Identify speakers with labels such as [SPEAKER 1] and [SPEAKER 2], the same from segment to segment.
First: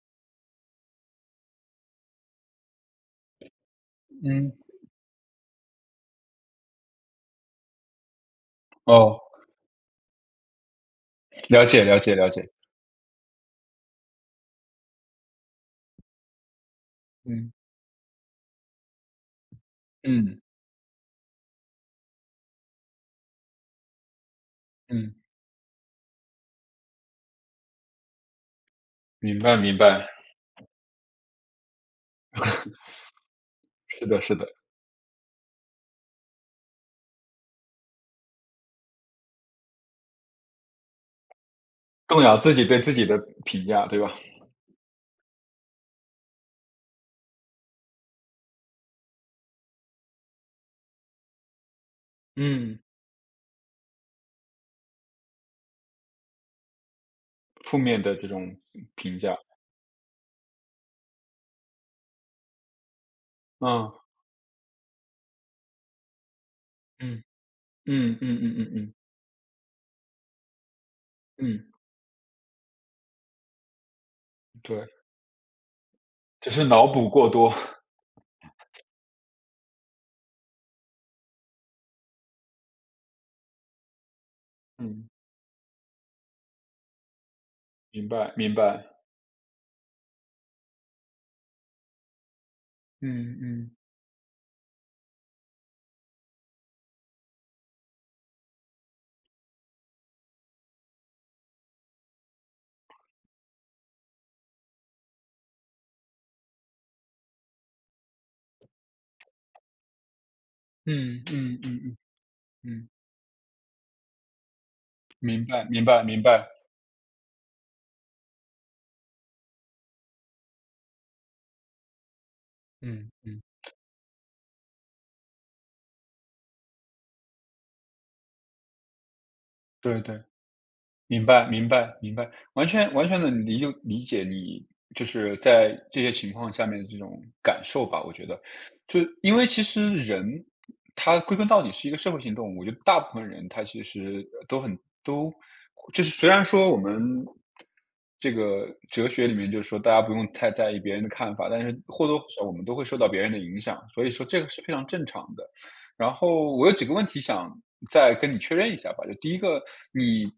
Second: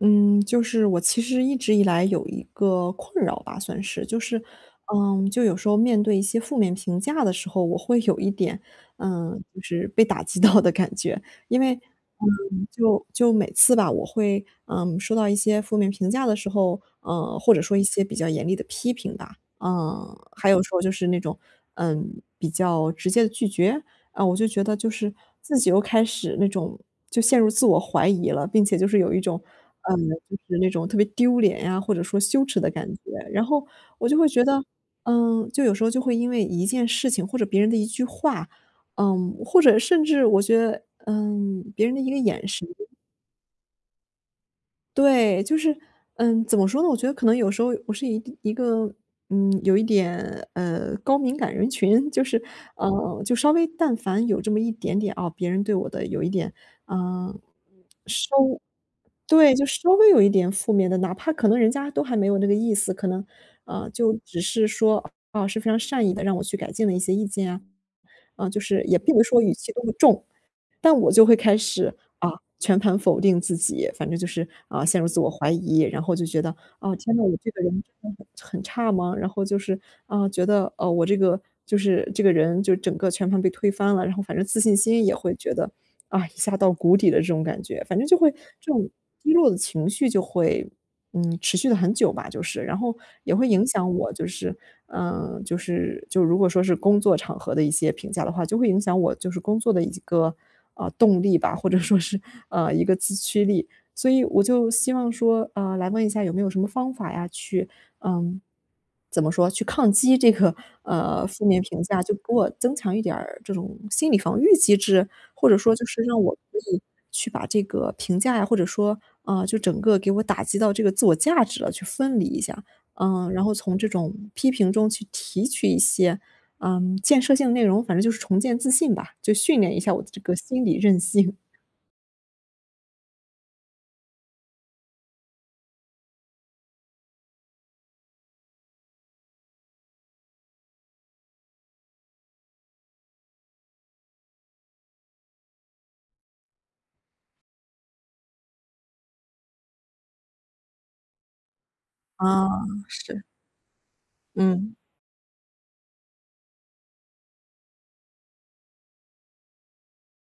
[SPEAKER 1] 嗯，就是我其实一直以来有一个困扰吧，算是，就是，
[SPEAKER 2] 嗯，
[SPEAKER 1] 就有时候面对一些负面评价的时候，我会有一点，
[SPEAKER 2] 哦，
[SPEAKER 1] 就是被打击到的感觉。因
[SPEAKER 2] 了
[SPEAKER 1] 为，
[SPEAKER 2] 解了解了解，
[SPEAKER 1] 就每次吧，我会，收到一些负面评价的时候，
[SPEAKER 2] 嗯
[SPEAKER 1] 或者说一些比较严厉的批评吧，
[SPEAKER 2] 嗯
[SPEAKER 1] 还有说就是那种，比较直接的拒绝，我就觉得就是
[SPEAKER 2] 嗯，
[SPEAKER 1] 自己又开始那种就陷入自我怀疑了，并且就是有一
[SPEAKER 2] 明
[SPEAKER 1] 种，
[SPEAKER 2] 白明
[SPEAKER 1] 嗯，
[SPEAKER 2] 白，
[SPEAKER 1] 就是那种特别丢脸呀，或者说羞耻的感觉。然后
[SPEAKER 2] 是
[SPEAKER 1] 我就
[SPEAKER 2] 的
[SPEAKER 1] 会
[SPEAKER 2] 是
[SPEAKER 1] 觉
[SPEAKER 2] 的，
[SPEAKER 1] 得，就有时候就会因为一件事情或者别人的一句话，或者甚至我觉得，别人的一个
[SPEAKER 2] 动摇
[SPEAKER 1] 眼
[SPEAKER 2] 自己
[SPEAKER 1] 神。
[SPEAKER 2] 对自己的评价，对吧？
[SPEAKER 1] 对，就是，怎么说呢？我觉得可能有时候我是一个，有一点高敏感人群，就是，
[SPEAKER 2] 嗯，
[SPEAKER 1] 就稍微但凡有这么一点点啊，别人对我的有一点，嗯、
[SPEAKER 2] 负面的这
[SPEAKER 1] 是，
[SPEAKER 2] 种评价，
[SPEAKER 1] 对，就稍微有一点负面的，哪怕可能人家都还没有那个意思，可能，
[SPEAKER 2] 嗯
[SPEAKER 1] 就只是说是非常善意的让我去改进了一些
[SPEAKER 2] 嗯
[SPEAKER 1] 意见啊，
[SPEAKER 2] 嗯嗯嗯
[SPEAKER 1] 就
[SPEAKER 2] 嗯
[SPEAKER 1] 是
[SPEAKER 2] 嗯
[SPEAKER 1] 也并不是说语气多么重，但我就会开
[SPEAKER 2] 嗯，
[SPEAKER 1] 始，啊，全盘否定自己，反正就是，
[SPEAKER 2] 对，
[SPEAKER 1] 陷入自我怀疑，然后就觉得，
[SPEAKER 2] 只是脑
[SPEAKER 1] 啊，
[SPEAKER 2] 补
[SPEAKER 1] 天呐，
[SPEAKER 2] 过
[SPEAKER 1] 我这
[SPEAKER 2] 多，
[SPEAKER 1] 个人真的很差吗？然后就是，觉得，我这个就是这个人就整个全盘被推翻了，然后反正自信 心
[SPEAKER 2] 嗯，
[SPEAKER 1] 也会觉得，一下到谷底的这种感觉，反正
[SPEAKER 2] 明
[SPEAKER 1] 就会
[SPEAKER 2] 白明
[SPEAKER 1] 这
[SPEAKER 2] 白，
[SPEAKER 1] 种低落的情绪就会持续的很久吧，就是，然后也
[SPEAKER 2] 嗯
[SPEAKER 1] 会影
[SPEAKER 2] 嗯
[SPEAKER 1] 响我，就是，就是就如果说是工作场合的一些评价的话，就会影响我就是工作的一个动力吧，或者说是一个自驱力。所以我就希望说，来问一下有没有什么方法呀，去，嗯，怎么说，去抗击这个
[SPEAKER 2] 嗯
[SPEAKER 1] 负
[SPEAKER 2] 嗯
[SPEAKER 1] 面
[SPEAKER 2] 嗯
[SPEAKER 1] 评
[SPEAKER 2] 嗯
[SPEAKER 1] 价，就给我增
[SPEAKER 2] 嗯，
[SPEAKER 1] 强一点儿这种心理防御机制，
[SPEAKER 2] 明
[SPEAKER 1] 或者
[SPEAKER 2] 白
[SPEAKER 1] 说
[SPEAKER 2] 明
[SPEAKER 1] 就
[SPEAKER 2] 白
[SPEAKER 1] 是
[SPEAKER 2] 明
[SPEAKER 1] 让我
[SPEAKER 2] 白，
[SPEAKER 1] 可以去把这个评价呀，或者说，就整个给我打击到这个自我价值了，去分离一下。
[SPEAKER 2] 嗯嗯，
[SPEAKER 1] 然后从这种批评中去提取一些，建设性内容，反正就是重建自信吧，就训练一下
[SPEAKER 2] 对
[SPEAKER 1] 我的
[SPEAKER 2] 对。
[SPEAKER 1] 这个心理韧
[SPEAKER 2] 明
[SPEAKER 1] 性。
[SPEAKER 2] 白，明白，明白，完全的理解你就是在这些情况下面的这种感受吧，我觉得。就因为其实人，他归根到底是一个社会性动物，我觉得大部分人他其实都都就是虽然说我们这个哲学里面就是说大家不用太在意别人的看法，但是或多或少
[SPEAKER 1] 啊，
[SPEAKER 2] 我们都会受到别
[SPEAKER 1] 是，
[SPEAKER 2] 人的影响，所以说这个是
[SPEAKER 1] 嗯。
[SPEAKER 2] 非常正常的。然后我有几个问题想再跟你确认一下吧。就第一个，你，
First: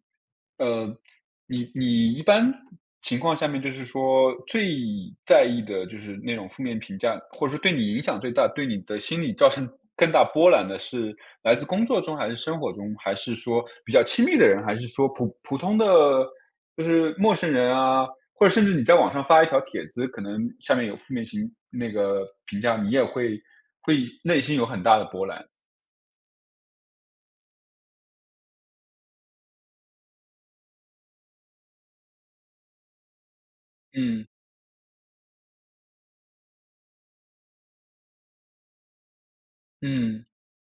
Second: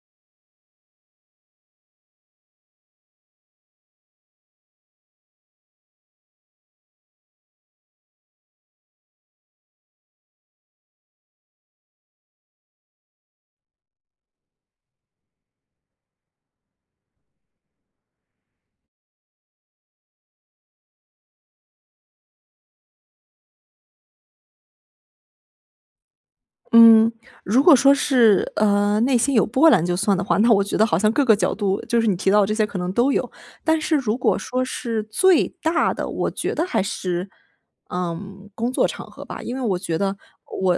[SPEAKER 2] 呃，你一般情况下面，就是说最在意的就是那种负面评价，或者说对你影响最大、对你的心理造成更大波澜的是来自工作中，还是生活中，还是说比较亲密的人，还是说普通的就是陌生人啊？或者甚至你在网上发一条帖子，可能下面有负面评那个评价，你也会内心有很大的波澜。
[SPEAKER 1] 嗯，如果说是，内心有波澜就算的话，那我觉得好像各个角度，就是你提到的这些可能都有。但是如
[SPEAKER 2] 嗯，
[SPEAKER 1] 果说是最大的，我觉得还是，工作场合吧。因为我觉得
[SPEAKER 2] 嗯，
[SPEAKER 1] 我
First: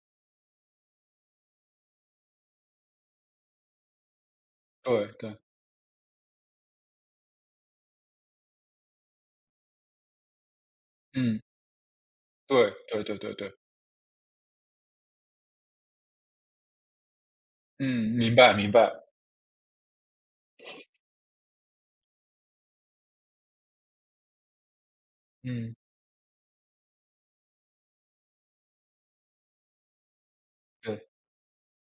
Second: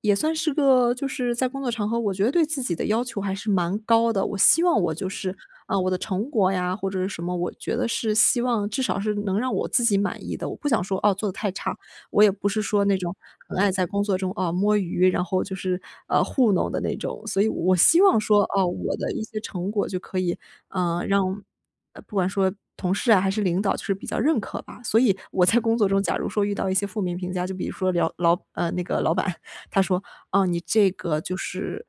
[SPEAKER 1] 也算是个就是在工作场合，我觉得对自己的要求还是蛮高的。我希望我
[SPEAKER 2] 对
[SPEAKER 1] 就是，
[SPEAKER 2] 对，
[SPEAKER 1] 我的成果呀，或者是什么，我觉得是希望至少是能让我自己满意的。我不想说，哦，做的
[SPEAKER 2] 嗯，
[SPEAKER 1] 太差，我也不是
[SPEAKER 2] 对
[SPEAKER 1] 说那
[SPEAKER 2] 对
[SPEAKER 1] 种
[SPEAKER 2] 对对对，
[SPEAKER 1] 很爱在工作中，摸鱼，然后就是，糊弄的那种。所以我希
[SPEAKER 2] 嗯，
[SPEAKER 1] 望
[SPEAKER 2] 明
[SPEAKER 1] 说，
[SPEAKER 2] 白
[SPEAKER 1] 哦，
[SPEAKER 2] 明白，
[SPEAKER 1] 我的一些成果就可以，让不管说同事啊还是领导就是比较认可吧。所以我在
[SPEAKER 2] 嗯，
[SPEAKER 1] 工作中假如说遇到一些负面评价，就比如说那个老板，他说："哦你这
[SPEAKER 2] 对，
[SPEAKER 1] 个就是，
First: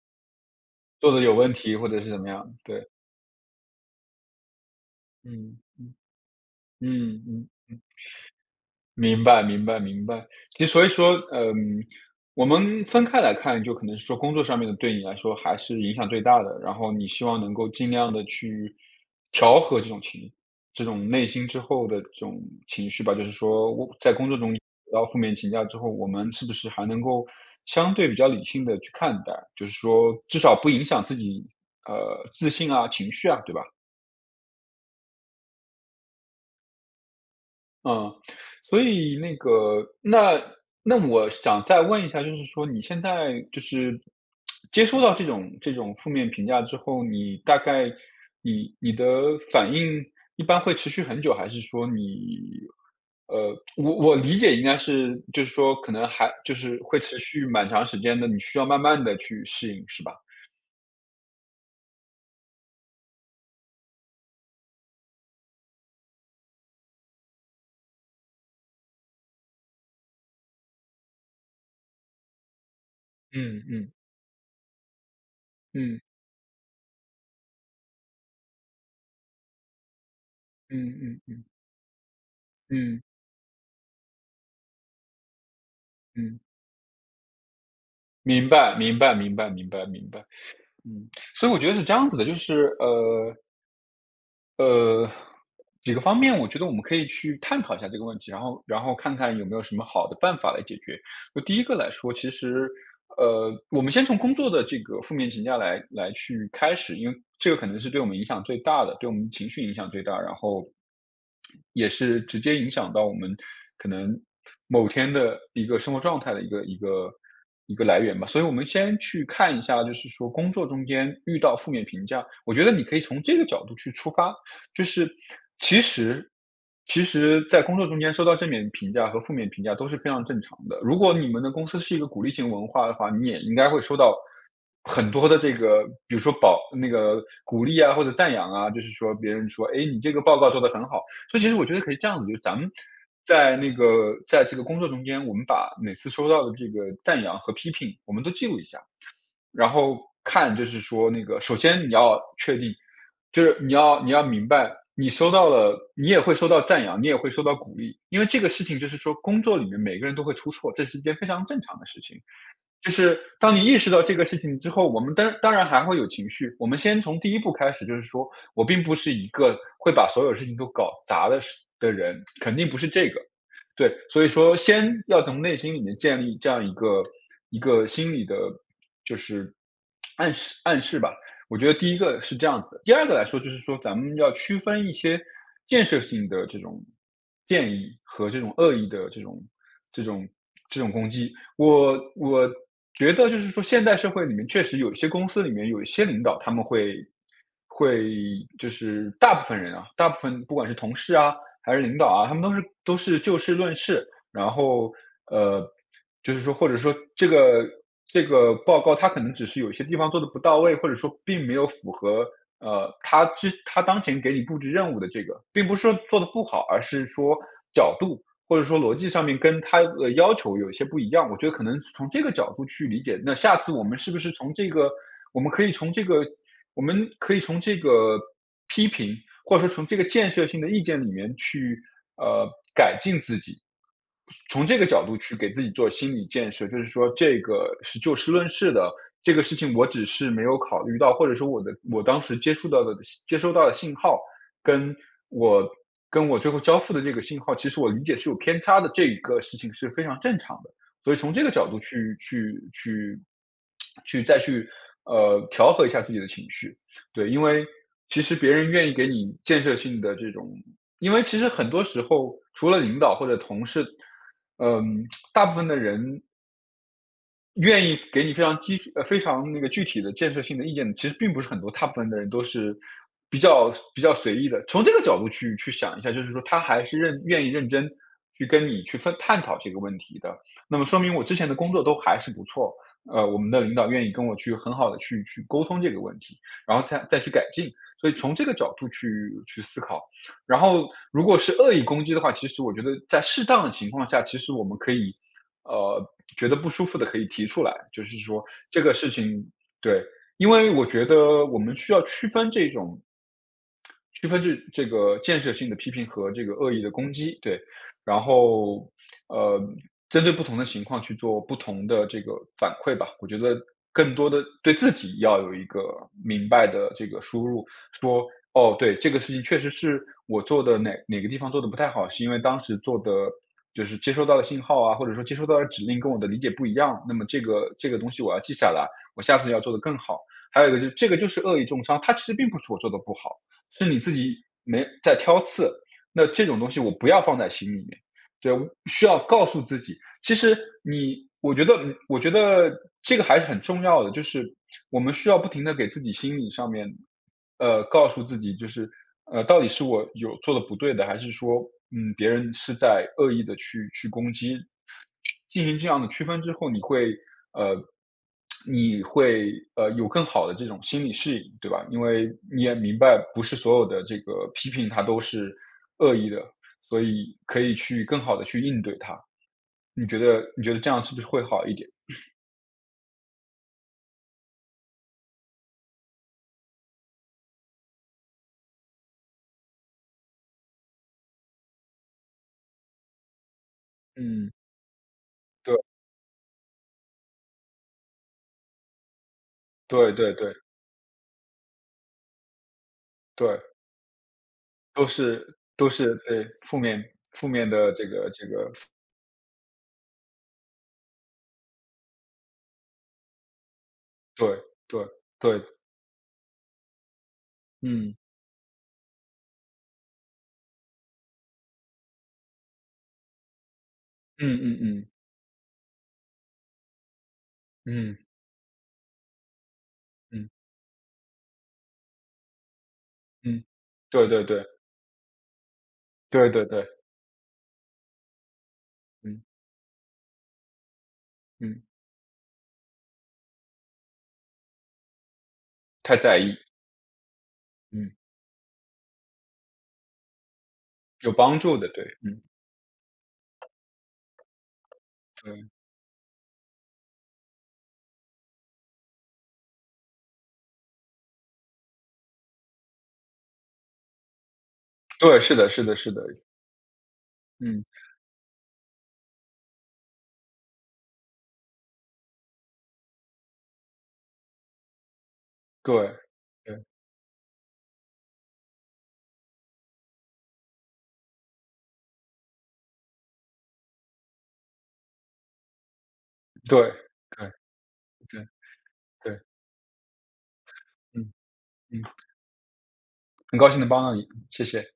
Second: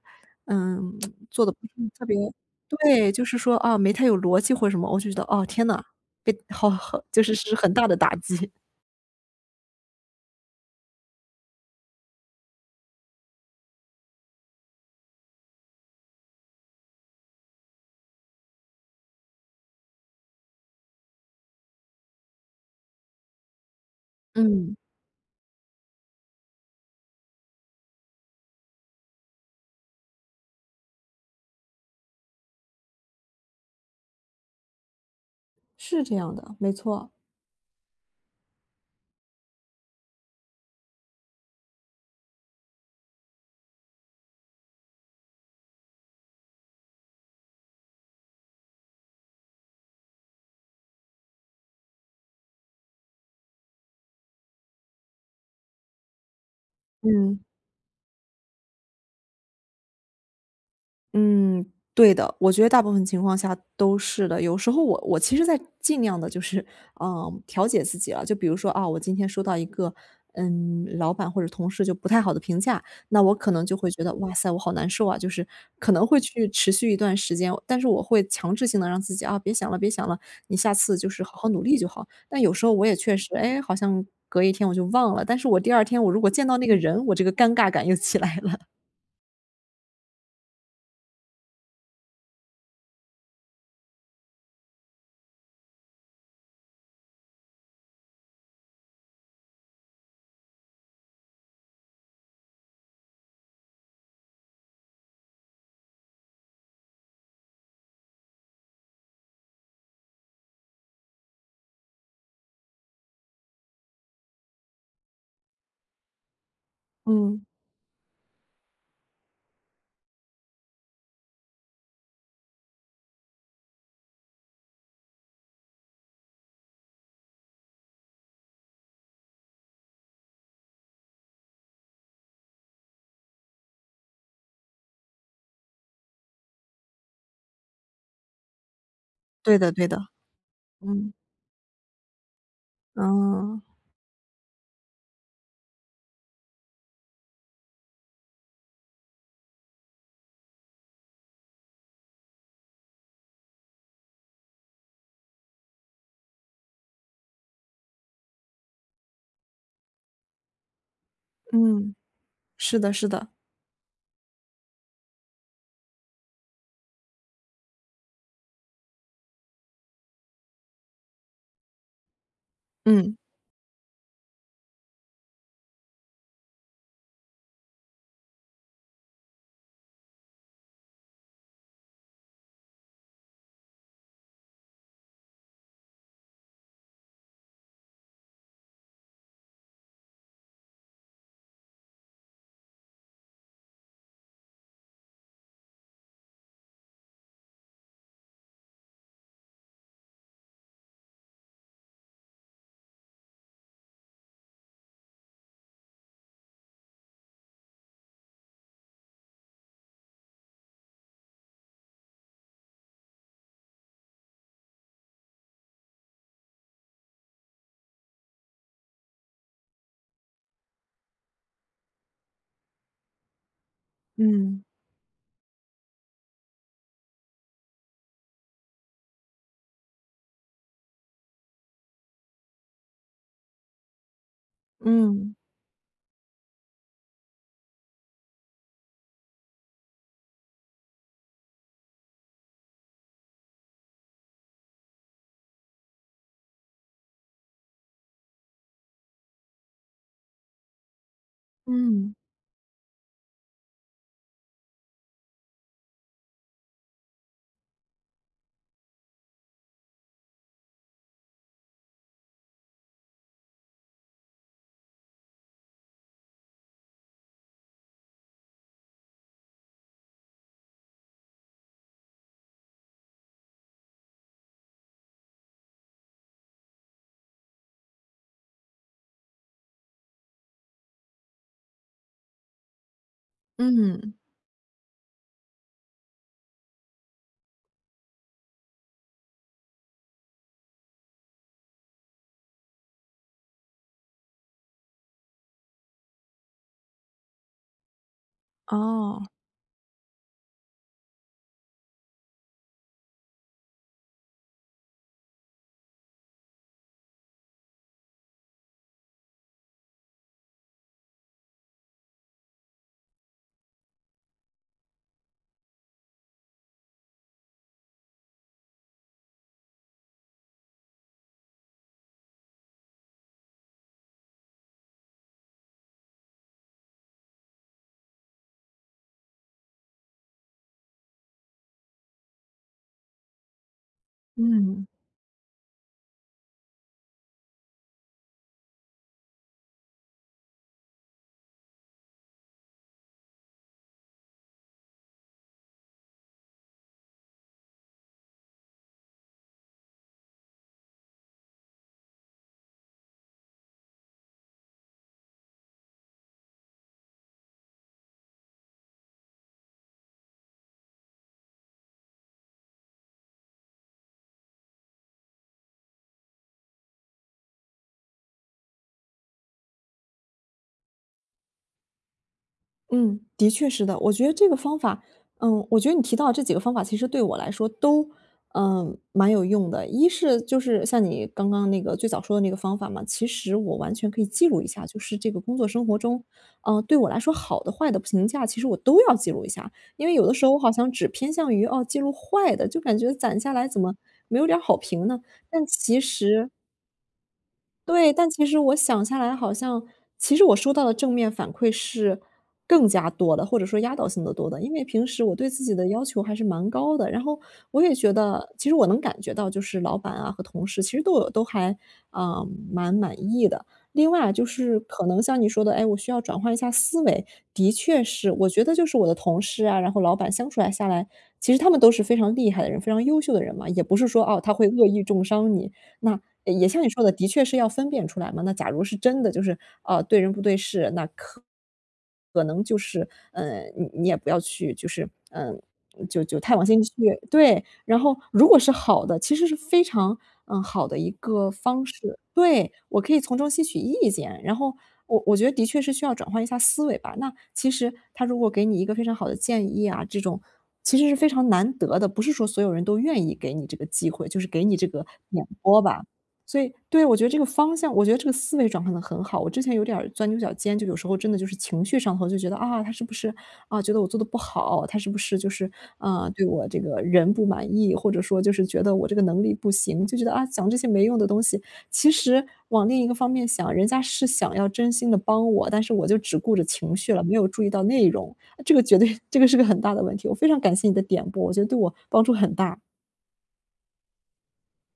[SPEAKER 1] 嗯
[SPEAKER 2] 做的 有
[SPEAKER 1] 做
[SPEAKER 2] 问
[SPEAKER 1] 的不
[SPEAKER 2] 题或
[SPEAKER 1] 是
[SPEAKER 2] 者
[SPEAKER 1] 特
[SPEAKER 2] 是怎
[SPEAKER 1] 别"。
[SPEAKER 2] 么样，对，
[SPEAKER 1] 对，就是说，没太有逻辑或者什么，我就觉得，哦，
[SPEAKER 2] 嗯，
[SPEAKER 1] 天呐，被好好就
[SPEAKER 2] 嗯
[SPEAKER 1] 是
[SPEAKER 2] 嗯。
[SPEAKER 1] 是很大的打击。
[SPEAKER 2] 明白，明白，明白。其实所以说，嗯，我们分开来看，就可能是说工作上面的对你来说还是影响最大的，然后你希望能够尽量的去调和这种内心之后的这种情绪吧，就是说我在工作中遇
[SPEAKER 1] 嗯。
[SPEAKER 2] 到负面评价之后，我们是不是还能够相对比较理性的去看待，就是说至少不影响自己，自信啊、情绪啊，对吧？
[SPEAKER 1] 是这样的，没错。
[SPEAKER 2] 嗯，所以那个，那我想再问一下，就是说你现在就是 接收到这种负面评价之后，你大概你的反应一般会持续很久，还是说你我理解应该是就是说可能还就是会持
[SPEAKER 1] 嗯
[SPEAKER 2] 续蛮长时间的，你需要慢慢的去适应，是吧？
[SPEAKER 1] 嗯，对的，我觉得大部分情况下都是的。有时候我其实在尽量的就是，调节自己了。就比如说，我今天收到一个，老板或者同事就不太好的评价，那我可
[SPEAKER 2] 嗯
[SPEAKER 1] 能就
[SPEAKER 2] 嗯
[SPEAKER 1] 会觉得，哇塞，我好难受啊，就是可
[SPEAKER 2] 嗯
[SPEAKER 1] 能会去持续一段时间，但是我会强制性的让自己，别想了别想了，你下
[SPEAKER 2] 嗯
[SPEAKER 1] 次就
[SPEAKER 2] 嗯
[SPEAKER 1] 是好
[SPEAKER 2] 嗯
[SPEAKER 1] 好努力就好。但有时候我也
[SPEAKER 2] 嗯
[SPEAKER 1] 确实，哎，好像隔一天我就忘了，但是我第二天我如果
[SPEAKER 2] 嗯，
[SPEAKER 1] 见到那个人，我这个尴尬感又起来
[SPEAKER 2] 明
[SPEAKER 1] 了。
[SPEAKER 2] 白明白明白明白明白。嗯，所以我觉得是这样子的，就是呃，几个方面，我觉得我们可以去探讨一下这个问题，然后看看有没有什么好的办法来解决。就第一个来说，其实，我们先从工作的这个负面评价来去开始，因为这个可能是对我们影响最大的，对我们情绪影响最大，然后也是直接影响到我们可能某天的一个生活状态的一个一个
[SPEAKER 1] 嗯，
[SPEAKER 2] 一个来源吧。所以我们先去看一下，就是说工作中间遇到负面评价，我觉得你可以从这个角度去出发，就是其实其实在工作中间收到正面评价和负面评价都是非常正常的。如果你们的公司是一个鼓励型文化的话，你也应该会收到很多的这个，比如说那个鼓励啊，或者赞扬啊，就是说别人
[SPEAKER 1] 对
[SPEAKER 2] 说，
[SPEAKER 1] 的
[SPEAKER 2] 哎，
[SPEAKER 1] 对的，
[SPEAKER 2] 你这个报告做得很好。
[SPEAKER 1] 嗯，
[SPEAKER 2] 所以其实我觉得可以这样子，就是咱们在
[SPEAKER 1] 嗯，
[SPEAKER 2] 那个在这个工作中间，我们把每次收到的这个赞扬和批评，我们都记录一下。然后看就是说那个，首先你要确定，就是你要明白，你收到了，你也会收到赞扬，你也会收到鼓励，因为这个事情就是说，工作里面每个人都会出错，这是一件非常正常的
[SPEAKER 1] 嗯，
[SPEAKER 2] 事情。
[SPEAKER 1] 是
[SPEAKER 2] 就
[SPEAKER 1] 的是
[SPEAKER 2] 是
[SPEAKER 1] 的，
[SPEAKER 2] 当你意识到这个事情之后，我们当然还会有情绪。我们先从第一步开始，就是说我并不是一个会把所有事情都搞砸的人，肯定不是这
[SPEAKER 1] 嗯，
[SPEAKER 2] 个。对，所以说先要从内心里面建立这样一个心理的，就是暗示暗示吧。我觉得第一个是这样子的，第二个来说就是说咱们要区分一些建设性的这种建议和这种恶意的这种这种攻击。我觉得就是说，现代社会里面确实有一些公司里面有一些领导，他们会就是大部分人啊，大部分不管是同事啊还是领导啊，他们都是就事论事，然后呃，就是说或者说这个报告它可能只是有些地方做的不到位，或者说并没有符合。他当前给你布置任务的这个，并不是说做的不好，而是说角度或者说逻辑上面跟他的要求有一些不一样，我觉得可能是从这个角度去理解。那下次我们是不是从
[SPEAKER 1] 嗯，
[SPEAKER 2] 这个，我们可以从这个，我们可以从这个批评，或者说从这个建设性的意见里面去呃改进自己，从这个角度去
[SPEAKER 1] 嗯，
[SPEAKER 2] 给自己做心理建设，就是说这个是就事论事的，这个事情我只是没有考虑到，或者说我的我当时接触到的接收到的信号，跟我跟我最后交付的这个信号，其实我理解是有偏差的，这一个事情是非常正常的。所以从这个角度
[SPEAKER 1] 嗯，
[SPEAKER 2] 去再去调和一下自己的情绪，对，因为其实别人愿意给你建设性的因为其实很多时候，除了领导或者同事，嗯，大部分的人愿意给你非常那个具体的建设性的意见的，其实并不是很多，大部分的人都是比较随意的。从这个角度去想一下，就是说他还是愿意认真去跟你去探讨这个问题的，那么说明我之前的工作都还是不错。我们的领导愿意
[SPEAKER 1] 嗯，
[SPEAKER 2] 跟我去很好的去沟通这个问题，然后再去改进，所以从这个角度去思考。然后如果是恶意攻击的话，其实我觉得在适当的情况下，其实我们可以呃，觉得不舒服的可以提出来，就是说这个事
[SPEAKER 1] 哦，
[SPEAKER 2] 情对，因为我觉得我们需要区分这个建设性的批评和这个恶意的攻击，对。然后，呃，针对不同的情况去做不同的这个反馈吧。我觉得更多的对自己要有一个明白的这个输入，说哦，对，这个事情确实是我做的哪个地方做的不太好，是因为当时做的就是接收到的信号啊，或者说接收到的指令跟我的理解不一样。那么这个东西我要记下来，我下次要做的更好。还有一个就是这个就是恶意重伤，它其实并不是我做的不好。是你自己没
[SPEAKER 1] 嗯。
[SPEAKER 2] 在挑刺，那这种东西我不要放在心里面。对，需要告诉自己，其实你，我觉得这个还是很重要的，就是我们需要不停的给自己心理上面，告诉自己，就是到底是我有做的不对的，还是说，嗯，别人是在恶意的去攻击进行这样的区分之后，呃，你会有更好的这种心理适应，对吧？因为你也明白，不是所有的这个批评它都是恶意的，所以可以去更好的去应对它。你觉得这样是不是会好一点？
[SPEAKER 1] 嗯，的确是的。我觉得这个方法，我觉得你提到的这几个方法，其实对我来说都，蛮有用的。一是就是像你刚刚那个最早说的那个方法嘛，其实我完全可以记
[SPEAKER 2] 嗯，
[SPEAKER 1] 录一下，就是这个工作
[SPEAKER 2] 对
[SPEAKER 1] 生活中，对我来说好的坏的评价，其实我都要记录一下。因
[SPEAKER 2] 对
[SPEAKER 1] 为有
[SPEAKER 2] 对
[SPEAKER 1] 的时
[SPEAKER 2] 对
[SPEAKER 1] 候我好像只偏向于记录坏的，就感觉攒下
[SPEAKER 2] 对，
[SPEAKER 1] 来怎么没有点儿好
[SPEAKER 2] 都
[SPEAKER 1] 评呢？
[SPEAKER 2] 是
[SPEAKER 1] 但
[SPEAKER 2] 都
[SPEAKER 1] 其
[SPEAKER 2] 是对
[SPEAKER 1] 实
[SPEAKER 2] 负面负面的这
[SPEAKER 1] 对，
[SPEAKER 2] 个
[SPEAKER 1] 但其
[SPEAKER 2] 这
[SPEAKER 1] 实
[SPEAKER 2] 个，
[SPEAKER 1] 我想下来好像其实我收到的正面反馈是更加多的，或者说压倒性的多
[SPEAKER 2] 对
[SPEAKER 1] 的。因为平
[SPEAKER 2] 对
[SPEAKER 1] 时我对
[SPEAKER 2] 对，
[SPEAKER 1] 自己的要求还是蛮高的，然后我也觉
[SPEAKER 2] 嗯
[SPEAKER 1] 得其实我能感觉到就是老板啊和同事其实都有都还啊，蛮满意的。另外就
[SPEAKER 2] 嗯嗯
[SPEAKER 1] 是可
[SPEAKER 2] 嗯
[SPEAKER 1] 能像你说的，哎，我需要转换一下思维，的确
[SPEAKER 2] 嗯
[SPEAKER 1] 是，我觉得就是我的同事啊，然后老板
[SPEAKER 2] 嗯
[SPEAKER 1] 相处来下来，其实他们都是非常厉害的人，非常优秀的人
[SPEAKER 2] 嗯，
[SPEAKER 1] 嘛，也不是说，
[SPEAKER 2] 对
[SPEAKER 1] 哦，
[SPEAKER 2] 对
[SPEAKER 1] 他
[SPEAKER 2] 对
[SPEAKER 1] 会恶意重伤你。那
[SPEAKER 2] 对对
[SPEAKER 1] 也像
[SPEAKER 2] 对，
[SPEAKER 1] 你说的，的确是要分辨出来嘛。那假如是真的
[SPEAKER 2] 嗯
[SPEAKER 1] 就是，对人不对事，那可
[SPEAKER 2] 嗯。
[SPEAKER 1] 可能就是，呃你也不要去就是，呃
[SPEAKER 2] 太
[SPEAKER 1] 就
[SPEAKER 2] 在
[SPEAKER 1] 就
[SPEAKER 2] 意，
[SPEAKER 1] 太往心里去，对。然
[SPEAKER 2] 嗯，
[SPEAKER 1] 后如果是好的，其实是非常，好的一
[SPEAKER 2] 有
[SPEAKER 1] 个
[SPEAKER 2] 帮助
[SPEAKER 1] 方
[SPEAKER 2] 的，对，
[SPEAKER 1] 式。
[SPEAKER 2] 嗯，
[SPEAKER 1] 对，我可以从中吸取意见，然后我觉得的
[SPEAKER 2] 对，
[SPEAKER 1] 确是需要转换一下思维吧。那其实他如果给你一个非常好的建议啊，这种其实是非常难得的，不是说所有人都愿意给你这个机会，就是给你这个
[SPEAKER 2] 对，
[SPEAKER 1] 点
[SPEAKER 2] 是的
[SPEAKER 1] 拨
[SPEAKER 2] 是的
[SPEAKER 1] 吧。
[SPEAKER 2] 是的，
[SPEAKER 1] 所以对，我觉得这个方
[SPEAKER 2] 嗯，
[SPEAKER 1] 向，我觉得这个思维转换的很好。我之前有点儿钻牛角尖，就有时候真的就是情绪上头，就觉得啊，他是不是啊，觉得我做的不好？他是不是就是
[SPEAKER 2] 对，
[SPEAKER 1] 啊，对我这
[SPEAKER 2] 对，
[SPEAKER 1] 个人不满意，或者说就是觉得我这个能力不行，就觉得啊，讲这些没用的东西。其实往另一个方面想，人家是想要真心的帮我，但是我就只顾着
[SPEAKER 2] 对，
[SPEAKER 1] 情绪了，没有
[SPEAKER 2] 对，
[SPEAKER 1] 注意到内容。
[SPEAKER 2] 对，
[SPEAKER 1] 这个绝对，
[SPEAKER 2] 对，
[SPEAKER 1] 这个是个很大的问题。我非常感谢你的点
[SPEAKER 2] 嗯，
[SPEAKER 1] 拨，我觉得对我
[SPEAKER 2] 嗯，
[SPEAKER 1] 帮助很大。
[SPEAKER 2] 很高兴能帮到你，谢谢。